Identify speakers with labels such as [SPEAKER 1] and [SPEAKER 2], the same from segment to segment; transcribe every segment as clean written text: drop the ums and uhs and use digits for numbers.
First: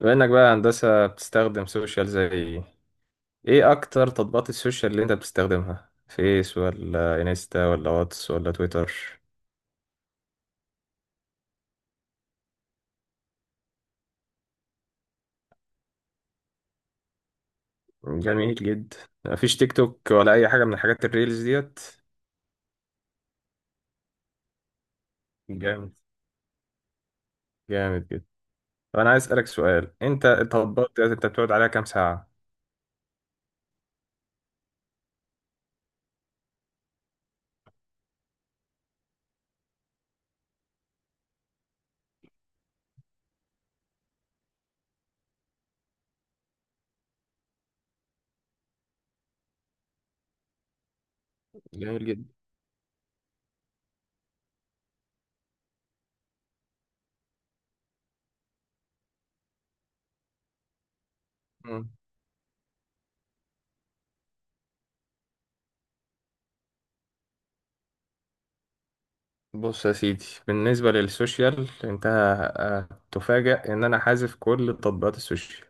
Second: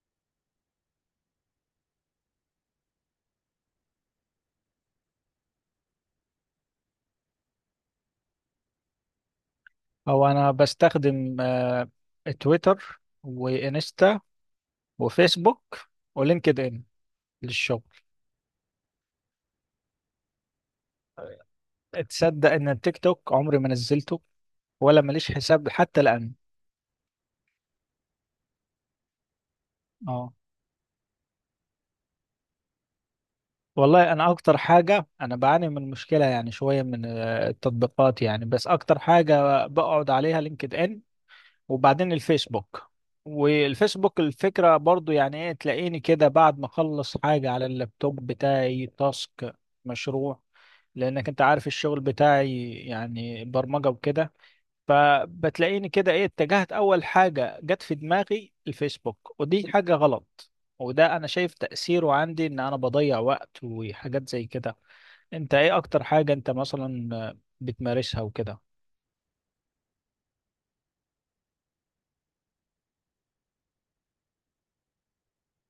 [SPEAKER 1] بما انك بقى هندسة بتستخدم سوشيال زي ايه؟ إيه اكتر تطبيقات السوشيال اللي انت بتستخدمها، فيس ولا انستا ولا واتس ولا تويتر؟
[SPEAKER 2] هو انا بستخدم تويتر وانستا وفيسبوك ولينكد ان للشغل.
[SPEAKER 1] جميل جدا. مفيش تيك توك ولا اي حاجة من الحاجات الريلز ديت؟
[SPEAKER 2] تصدق ان التيك توك عمري ما نزلته؟ ولا ماليش حساب
[SPEAKER 1] جامد.
[SPEAKER 2] حتى الان.
[SPEAKER 1] جامد جدا. طب انا عايز اسألك سؤال، انت
[SPEAKER 2] اه،
[SPEAKER 1] التطبيقات ديت انت بتقعد عليها كام ساعة؟
[SPEAKER 2] والله انا اكتر حاجه انا بعاني من مشكله يعني شويه من التطبيقات يعني، بس اكتر حاجه بقعد عليها لينكد ان، وبعدين الفيسبوك. والفيسبوك الفكرة برضو يعني ايه، تلاقيني كده بعد ما اخلص حاجة على اللابتوب بتاعي تاسك، مشروع، لانك انت عارف الشغل
[SPEAKER 1] جميل جدا.
[SPEAKER 2] بتاعي يعني برمجة وكده. فبتلاقيني كده ايه، اتجهت اول حاجة جت في دماغي الفيسبوك، ودي حاجة غلط. وده انا شايف
[SPEAKER 1] مم.
[SPEAKER 2] تأثيره عندي ان انا بضيع وقت وحاجات زي كده. انت ايه اكتر حاجة انت مثلا بتمارسها وكده؟
[SPEAKER 1] بص يا سيدي، بالنسبة للسوشيال انت هتفاجأ ان انا حازف كل تطبيقات السوشيال.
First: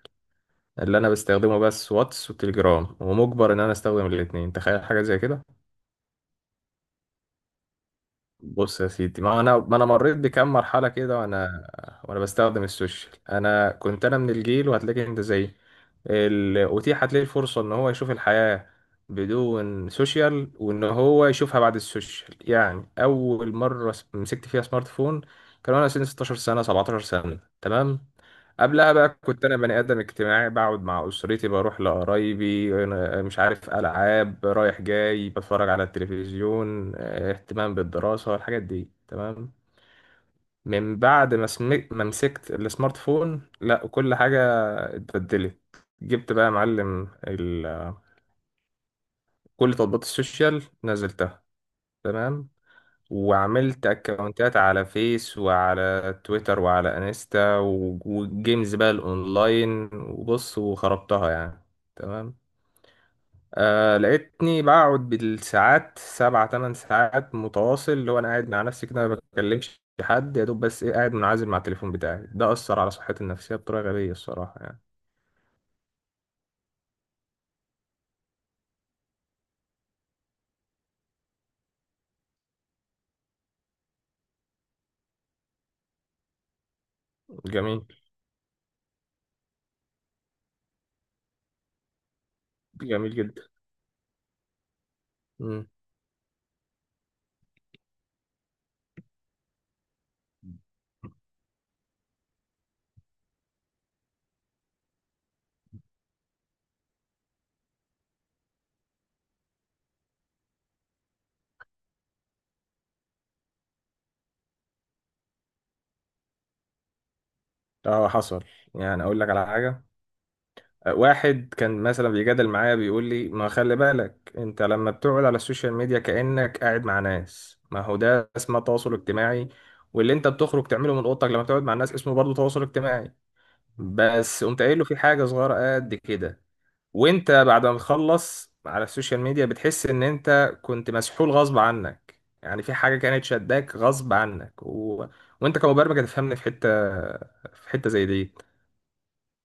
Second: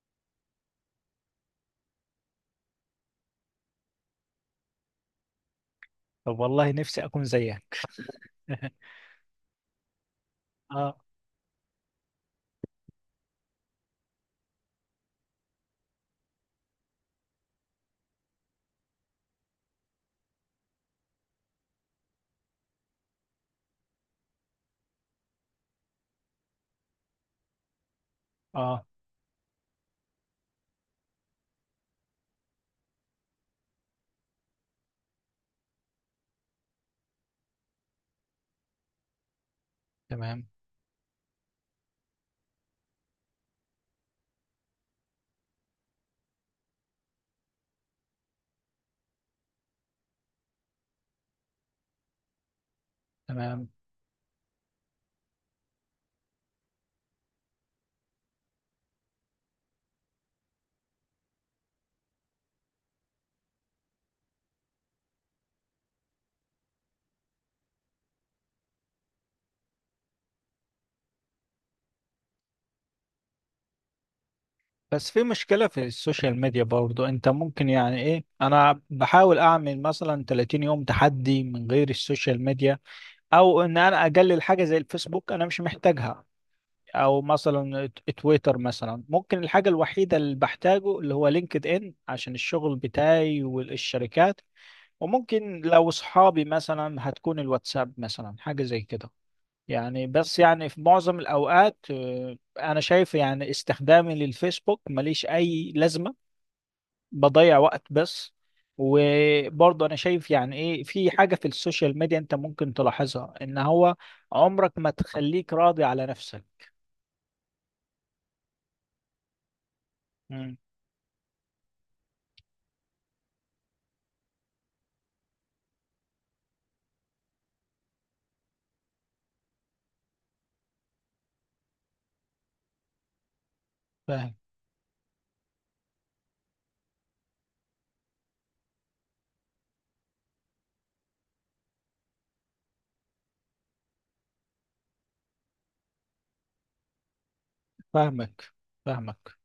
[SPEAKER 1] اللي انا بستخدمه بس واتس وتليجرام، ومجبر ان انا استخدم الاثنين، تخيل حاجه زي كده.
[SPEAKER 2] طب والله نفسي اكون زيك.
[SPEAKER 1] بص يا سيدي، ما انا مريت بكام مرحله
[SPEAKER 2] اه،
[SPEAKER 1] كده، وانا بستخدم السوشيال. انا كنت من الجيل، وهتلاقيك انت زيي، اتيحت ليه الفرصه ان هو يشوف الحياه بدون سوشيال، وان هو يشوفها بعد السوشيال. يعني اول مره مسكت فيها سمارت فون كان وانا سني 16 سنه، 17 سنه، تمام؟
[SPEAKER 2] اه،
[SPEAKER 1] قبلها بقى كنت انا بني ادم اجتماعي، بقعد مع اسرتي، بروح لقرايبي، أنا مش عارف، العاب، رايح جاي، بتفرج على التلفزيون، اهتمام بالدراسه، الحاجات دي، تمام؟
[SPEAKER 2] تمام،
[SPEAKER 1] من بعد ما مسكت السمارت فون، لا، كل حاجه اتبدلت. جبت بقى يا معلم كل تطبيقات السوشيال نزلتها، تمام؟
[SPEAKER 2] تمام.
[SPEAKER 1] وعملت اكونتات على فيس وعلى تويتر وعلى انستا وجيمز بقى الاونلاين، وبص وخربتها يعني. تمام. آه، لقيتني بقعد بالساعات، سبع تمن ساعات متواصل، اللي هو انا قاعد مع نفسي كده، ما بكلمش حد، يا دوب بس ايه، قاعد منعزل مع التليفون بتاعي. ده اثر على صحتي النفسيه بطريقه غبيه الصراحه يعني.
[SPEAKER 2] بس في مشكلة في السوشيال ميديا برضو، انت ممكن يعني ايه، انا بحاول اعمل مثلا 30 يوم تحدي من غير السوشيال ميديا، او ان انا اقلل حاجة زي الفيسبوك انا مش محتاجها، او مثلا
[SPEAKER 1] جميل.
[SPEAKER 2] تويتر مثلا. ممكن الحاجة الوحيدة اللي بحتاجه اللي هو لينكد ان عشان الشغل
[SPEAKER 1] جميل
[SPEAKER 2] بتاعي
[SPEAKER 1] جدا.
[SPEAKER 2] والشركات. وممكن
[SPEAKER 1] مم.
[SPEAKER 2] لو اصحابي مثلا هتكون الواتساب مثلا حاجة زي كده. يعني بس يعني في معظم الأوقات أنا شايف يعني استخدامي للفيسبوك ماليش أي لازمة، بضيع وقت بس. وبرضه أنا شايف يعني إيه، في حاجة في السوشيال ميديا أنت ممكن تلاحظها، إن هو عمرك ما تخليك راضي على نفسك.
[SPEAKER 1] اه، حصل. يعني اقول لك على حاجه،
[SPEAKER 2] مم.
[SPEAKER 1] واحد كان مثلا بيجادل معايا، بيقول لي ما خلي بالك انت لما بتقعد على السوشيال ميديا كأنك قاعد مع ناس، ما هو ده اسمه تواصل اجتماعي، واللي انت بتخرج تعمله من اوضتك لما تقعد مع الناس اسمه برضه تواصل اجتماعي.
[SPEAKER 2] فاهم.
[SPEAKER 1] بس قمت قايل له في حاجة صغيرة قد كده، وانت بعد ما تخلص على السوشيال ميديا بتحس ان انت كنت مسحول غصب عنك، يعني في حاجة كانت شداك غصب عنك و... وانت كمبرمج هتفهمني في حتة زي دي.
[SPEAKER 2] فاهمك، فاهمك.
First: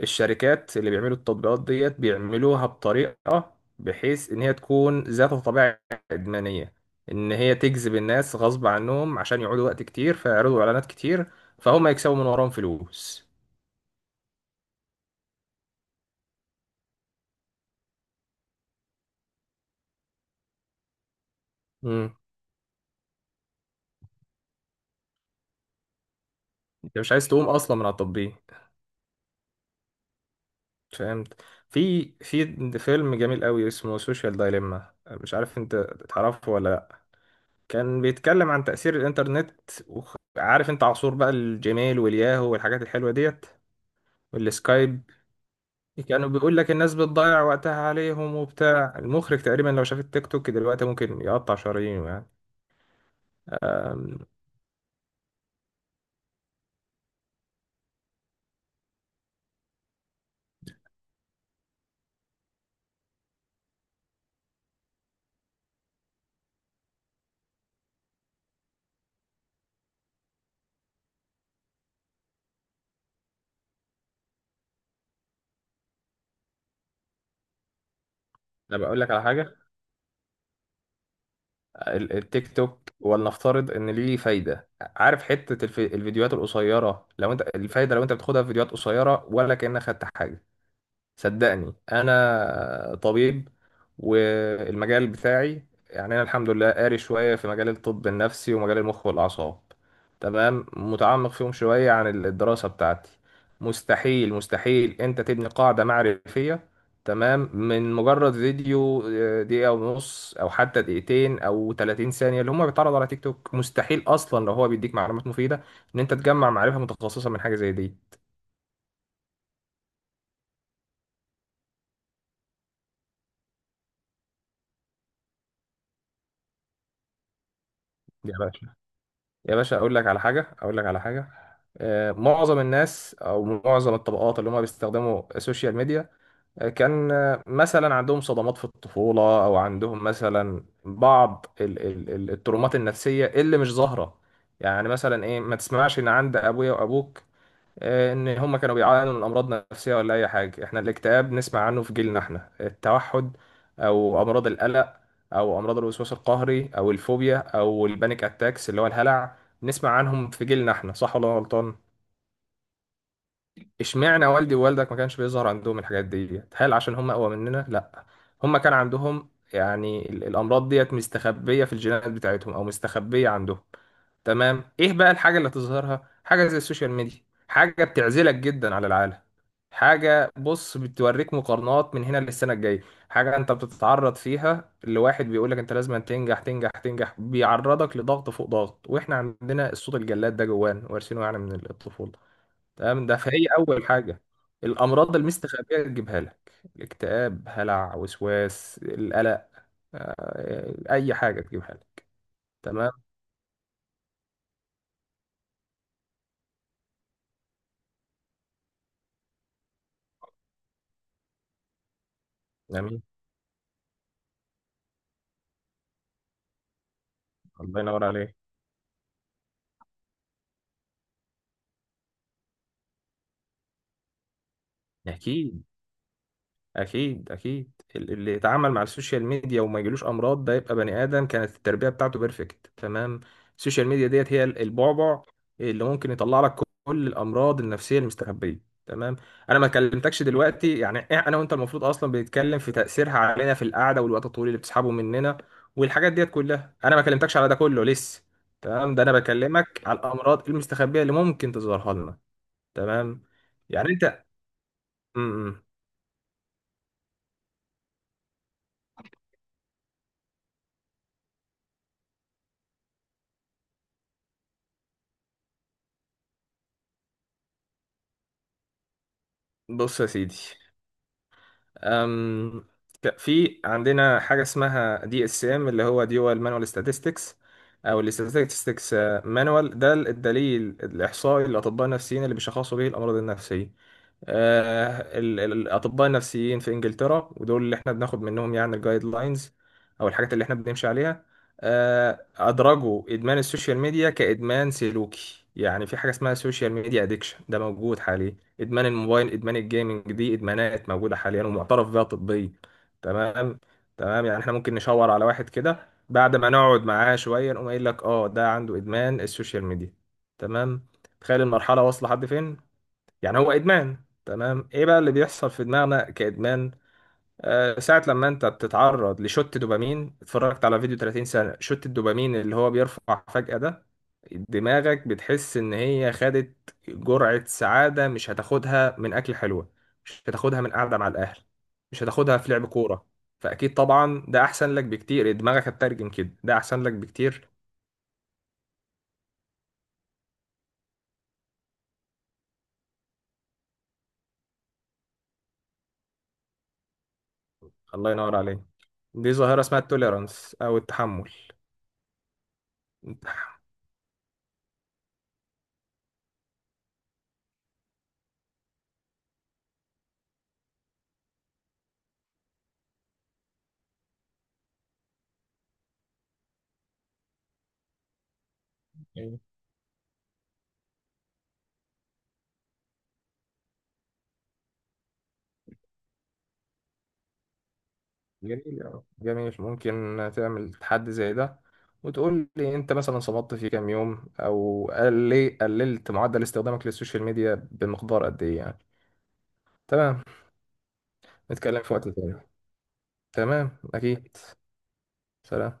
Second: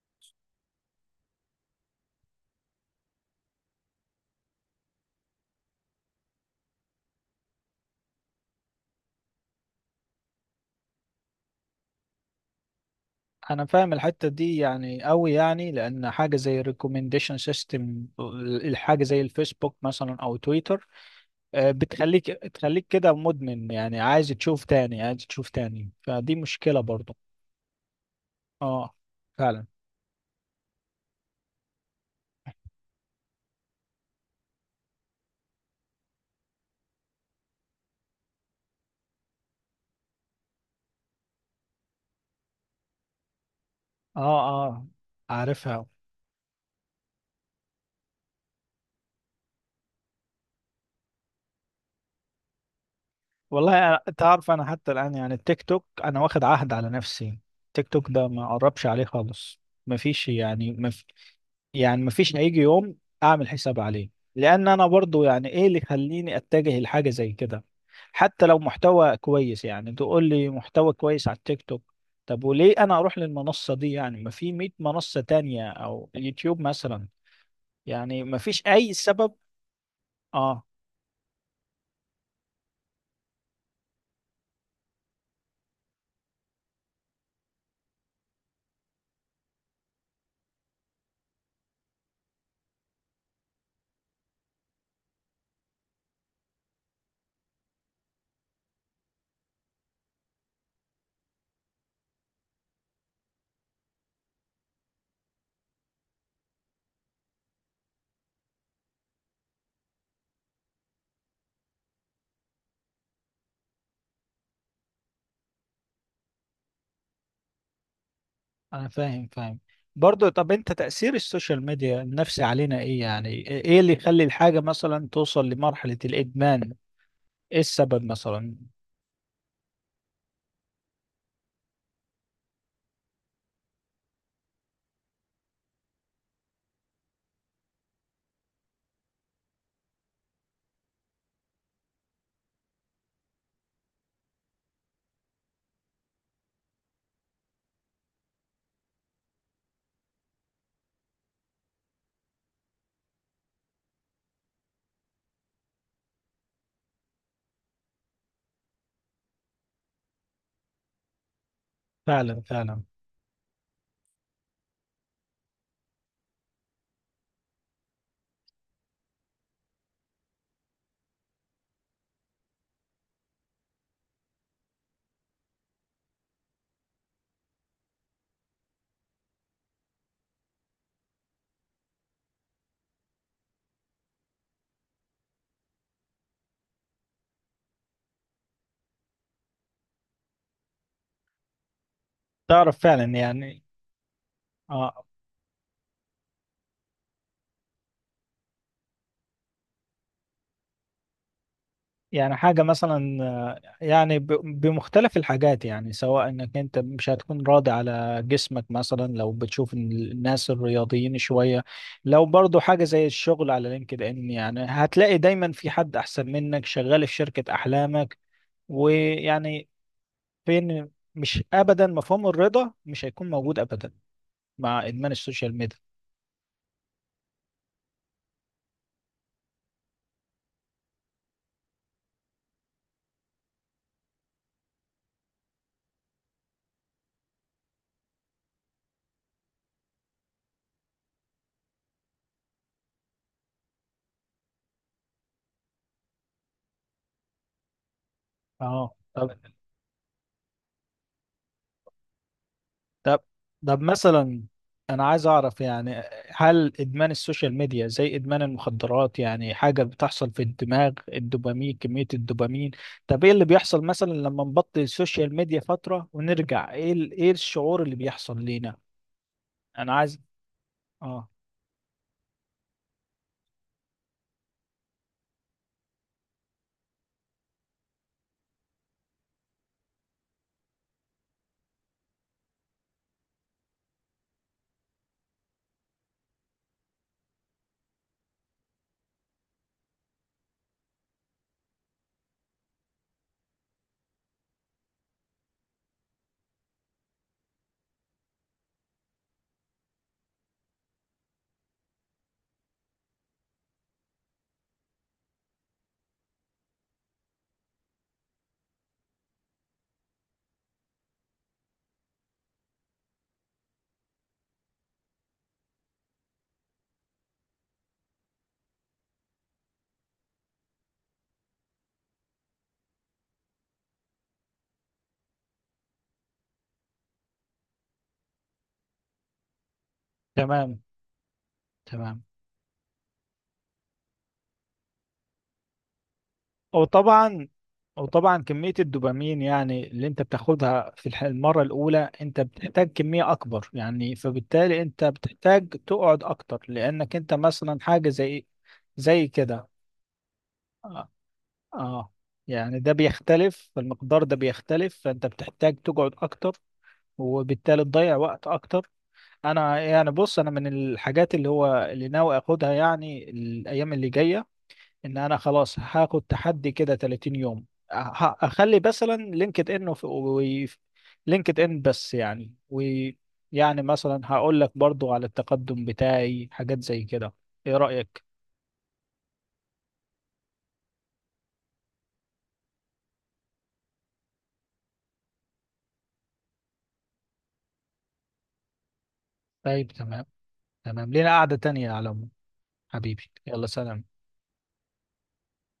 [SPEAKER 1] الشركات اللي بيعملوا التطبيقات ديت بيعملوها بطريقة بحيث إن هي تكون ذات طبيعة إدمانية، إن هي تجذب الناس غصب عنهم عشان يقعدوا وقت كتير، فيعرضوا إعلانات كتير، فهم يكسبوا من وراهم فلوس.
[SPEAKER 2] أنا فاهم الحتة دي يعني أوي، يعني لأن حاجة زي الريكومنديشن سيستم، الحاجة زي الفيسبوك مثلا أو تويتر،
[SPEAKER 1] مم.
[SPEAKER 2] بتخليك كده مدمن، يعني عايز تشوف تاني، عايز تشوف تاني، فدي مشكلة
[SPEAKER 1] أنت مش
[SPEAKER 2] برضو.
[SPEAKER 1] عايز تقوم أصلا من على التطبيق.
[SPEAKER 2] اه، فعلا.
[SPEAKER 1] فهمت. في فيلم جميل قوي اسمه سوشيال دايليما، مش عارف انت تعرفه ولا لا. كان بيتكلم عن تأثير الإنترنت، وعارف انت عصور بقى الجيميل والياهو والحاجات الحلوة ديت،
[SPEAKER 2] اه، اه.
[SPEAKER 1] والسكايب،
[SPEAKER 2] عارفها.
[SPEAKER 1] كانوا بيقول لك الناس بتضيع وقتها عليهم وبتاع. المخرج تقريبا لو شاف التيك توك دلوقتي ممكن يقطع شرايينه يعني.
[SPEAKER 2] والله
[SPEAKER 1] أم،
[SPEAKER 2] تعرف انا حتى الان يعني التيك توك انا واخد عهد على نفسي، التيك توك ده ما اقربش عليه خالص. ما فيش يعني، يعني مفيش هيجي يوم اعمل حساب عليه، لان انا برضو يعني ايه اللي يخليني اتجه لحاجه زي كده؟ حتى لو محتوى كويس، يعني تقول لي محتوى كويس على التيك توك، طب وليه انا اروح للمنصه دي؟ يعني ما في 100 منصه تانية او يوتيوب مثلا، يعني ما فيش
[SPEAKER 1] انا
[SPEAKER 2] اي
[SPEAKER 1] بقول لك على
[SPEAKER 2] سبب.
[SPEAKER 1] حاجه،
[SPEAKER 2] اه،
[SPEAKER 1] التيك توك ولنفترض ان ليه فايده، عارف حته الفيديوهات القصيره، لو انت الفايده لو انت بتاخدها في فيديوهات قصيره، ولا كأنك خدت حاجه؟ صدقني انا طبيب، والمجال بتاعي يعني انا الحمد لله قاري شويه في مجال الطب النفسي ومجال المخ والاعصاب، تمام، متعمق فيهم شويه عن الدراسه بتاعتي. مستحيل انت تبني قاعده معرفيه، تمام، من مجرد فيديو دقيقه ونص او حتى دقيقتين او 30 ثانيه اللي هم بيتعرضوا على تيك توك، مستحيل اصلا لو هو بيديك معلومات مفيده ان انت تجمع معرفه متخصصه من حاجه زي دي.
[SPEAKER 2] انا فاهم، فاهم. برضو طب انت تاثير السوشيال ميديا النفسي علينا ايه؟ يعني ايه اللي يخلي الحاجه مثلا توصل لمرحله الادمان؟ ايه السبب
[SPEAKER 1] دي
[SPEAKER 2] مثلا؟
[SPEAKER 1] يا باشا اقول لك على حاجه، معظم الناس او معظم الطبقات اللي هم بيستخدموا السوشيال ميديا، آه، كان آه، مثلا عندهم صدمات في الطفوله، او عندهم مثلا بعض الترومات النفسيه اللي مش ظاهره. يعني مثلا ايه، ما تسمعش ان عند ابويا وابوك ان هم كانوا بيعانوا من امراض نفسيه ولا اي حاجه. احنا الاكتئاب نسمع عنه في جيلنا، احنا التوحد او امراض القلق او امراض الوسواس القهري او الفوبيا او البانيك اتاكس اللي هو الهلع نسمع عنهم في جيلنا احنا، صح ولا أنا غلطان؟
[SPEAKER 2] فعلا، فعلا.
[SPEAKER 1] اشمعنى والدي ووالدك ما كانش بيظهر عندهم الحاجات دي، هل عشان هم اقوى مننا؟ لا، هم كان عندهم يعني الامراض ديت مستخبيه في الجينات بتاعتهم او مستخبيه عندهم. تمام؟ ايه بقى الحاجه اللي تظهرها؟ حاجه زي السوشيال ميديا، حاجه بتعزلك جدا على العالم، حاجه بص بتوريك مقارنات من هنا للسنه الجايه، حاجه انت بتتعرض فيها لواحد بيقول لك انت لازم تنجح تنجح تنجح، بيعرضك لضغط فوق ضغط، واحنا عندنا الصوت الجلاد ده جوانا وارثينه يعني من الطفوله،
[SPEAKER 2] تعرف فعلا
[SPEAKER 1] تمام؟ ده فهي
[SPEAKER 2] يعني.
[SPEAKER 1] اول حاجه،
[SPEAKER 2] اه،
[SPEAKER 1] الامراض المستخبيه تجيبها لك، الاكتئاب، هلع، وسواس، القلق، اي حاجه تجيبها لك.
[SPEAKER 2] يعني حاجة
[SPEAKER 1] تمام.
[SPEAKER 2] مثلا يعني بمختلف الحاجات، يعني سواء انك انت مش هتكون راضي على جسمك مثلا لو بتشوف إن الناس الرياضيين شوية، لو برضو حاجة
[SPEAKER 1] جميل.
[SPEAKER 2] زي الشغل على لينكد ان يعني هتلاقي دايما في حد احسن منك شغال في شركة
[SPEAKER 1] الله ينور
[SPEAKER 2] احلامك.
[SPEAKER 1] عليك.
[SPEAKER 2] ويعني فين، مش ابدا، مفهوم الرضا مش هيكون موجود ابدا مع ادمان السوشيال
[SPEAKER 1] اكيد.
[SPEAKER 2] ميديا.
[SPEAKER 1] اكيد اللي يتعامل مع السوشيال ميديا وما يجيلوش امراض ده يبقى بني ادم كانت التربيه بتاعته بيرفكت، تمام؟ السوشيال ميديا ديت هي البعبع اللي ممكن يطلع لك كل الامراض النفسيه المستخبيه، تمام؟ انا ما كلمتكش دلوقتي يعني انا وانت المفروض اصلا بنتكلم في تاثيرها علينا في القعده والوقت الطويل اللي بتسحبه مننا والحاجات ديت كلها، انا ما كلمتكش على ده كله لسه.
[SPEAKER 2] اه،
[SPEAKER 1] تمام؟ ده انا
[SPEAKER 2] طب.
[SPEAKER 1] بكلمك على الامراض المستخبيه اللي ممكن تظهرها لنا.
[SPEAKER 2] طب.
[SPEAKER 1] تمام؟
[SPEAKER 2] طب
[SPEAKER 1] يعني انت
[SPEAKER 2] مثلا، انا
[SPEAKER 1] م-
[SPEAKER 2] عايز اعرف
[SPEAKER 1] م.
[SPEAKER 2] يعني، هل ادمان السوشيال ميديا زي ادمان المخدرات؟ يعني حاجة بتحصل في الدماغ، الدوبامين، كمية الدوبامين. طب ايه اللي بيحصل مثلا لما نبطل السوشيال ميديا فترة ونرجع؟ ايه ايه الشعور اللي بيحصل لينا؟ انا
[SPEAKER 1] بص يا
[SPEAKER 2] عايز.
[SPEAKER 1] سيدي،
[SPEAKER 2] اه.
[SPEAKER 1] أم، في عندنا حاجة اسمها دي اس ام، اللي هو ديوال مانوال statistics او الاستاتستكس مانوال، ده الدليل الاحصائي للاطباء النفسيين اللي بيشخصوا به الامراض النفسية. الاطباء النفسيين في انجلترا ودول اللي احنا بناخد منهم يعني الجايد لاينز او الحاجات اللي احنا بنمشي عليها، ادرجوا ادمان السوشيال ميديا كادمان سلوكي. يعني في حاجه اسمها سوشيال ميديا ادكشن، ده موجود حاليا. ادمان الموبايل، ادمان الجيمنج، دي ادمانات موجوده حاليا ومعترف بها طبيا، تمام؟ تمام، يعني احنا ممكن نشاور على واحد كده بعد ما نقعد معاه شويه نقوم قايل لك اه ده عنده ادمان السوشيال ميديا، تمام؟ تخيل المرحله واصله لحد فين، يعني هو ادمان. تمام. ايه بقى اللي بيحصل في دماغنا كادمان؟ آه، ساعه لما انت بتتعرض لشوت دوبامين، اتفرجت على فيديو 30 سنه، شوت الدوبامين اللي هو بيرفع فجاه ده، دماغك بتحس ان هي خدت جرعه سعاده مش هتاخدها من اكل حلوه، مش هتاخدها من
[SPEAKER 2] تمام،
[SPEAKER 1] قعده مع الاهل، مش
[SPEAKER 2] تمام.
[SPEAKER 1] هتاخدها في لعب كوره، فاكيد طبعا ده احسن لك بكتير، دماغك هتترجم كده ده احسن لك بكتير.
[SPEAKER 2] وطبعا وطبعا كمية الدوبامين يعني اللي انت بتاخدها في المرة الأولى، انت بتحتاج كمية أكبر، يعني فبالتالي انت بتحتاج تقعد أكتر لأنك انت مثلا حاجة
[SPEAKER 1] الله
[SPEAKER 2] زي
[SPEAKER 1] ينور
[SPEAKER 2] إيه؟
[SPEAKER 1] عليك.
[SPEAKER 2] زي
[SPEAKER 1] دي ظاهره
[SPEAKER 2] كده.
[SPEAKER 1] اسمها التوليرانس او
[SPEAKER 2] اه.
[SPEAKER 1] التحمل.
[SPEAKER 2] آه. يعني ده بيختلف، المقدار ده بيختلف، فانت بتحتاج تقعد أكتر وبالتالي تضيع وقت أكتر. أنا يعني بص، أنا من الحاجات اللي هو اللي ناوي أخدها يعني الأيام اللي جاية، ان انا خلاص هاخد تحدي كده 30 يوم. اخلي مثلا لينكد ان و لينكد ان بس يعني. ويعني مثلا هقول لك برضو على التقدم بتاعي حاجات زي كده، ايه رأيك؟
[SPEAKER 1] جميل أوي. جميل، ممكن تعمل تحدي زي ده وتقول لي انت مثلا صمدت في كام يوم، او قلي قللت معدل استخدامك للسوشيال ميديا بمقدار قد ايه يعني.
[SPEAKER 2] طيب،
[SPEAKER 1] تمام.
[SPEAKER 2] تمام. تمام، لينا قعدة
[SPEAKER 1] نتكلم
[SPEAKER 2] تانية يا
[SPEAKER 1] في وقت
[SPEAKER 2] علم.
[SPEAKER 1] تاني.
[SPEAKER 2] حبيبي يلا
[SPEAKER 1] تمام،
[SPEAKER 2] سلام.
[SPEAKER 1] اكيد. سلام.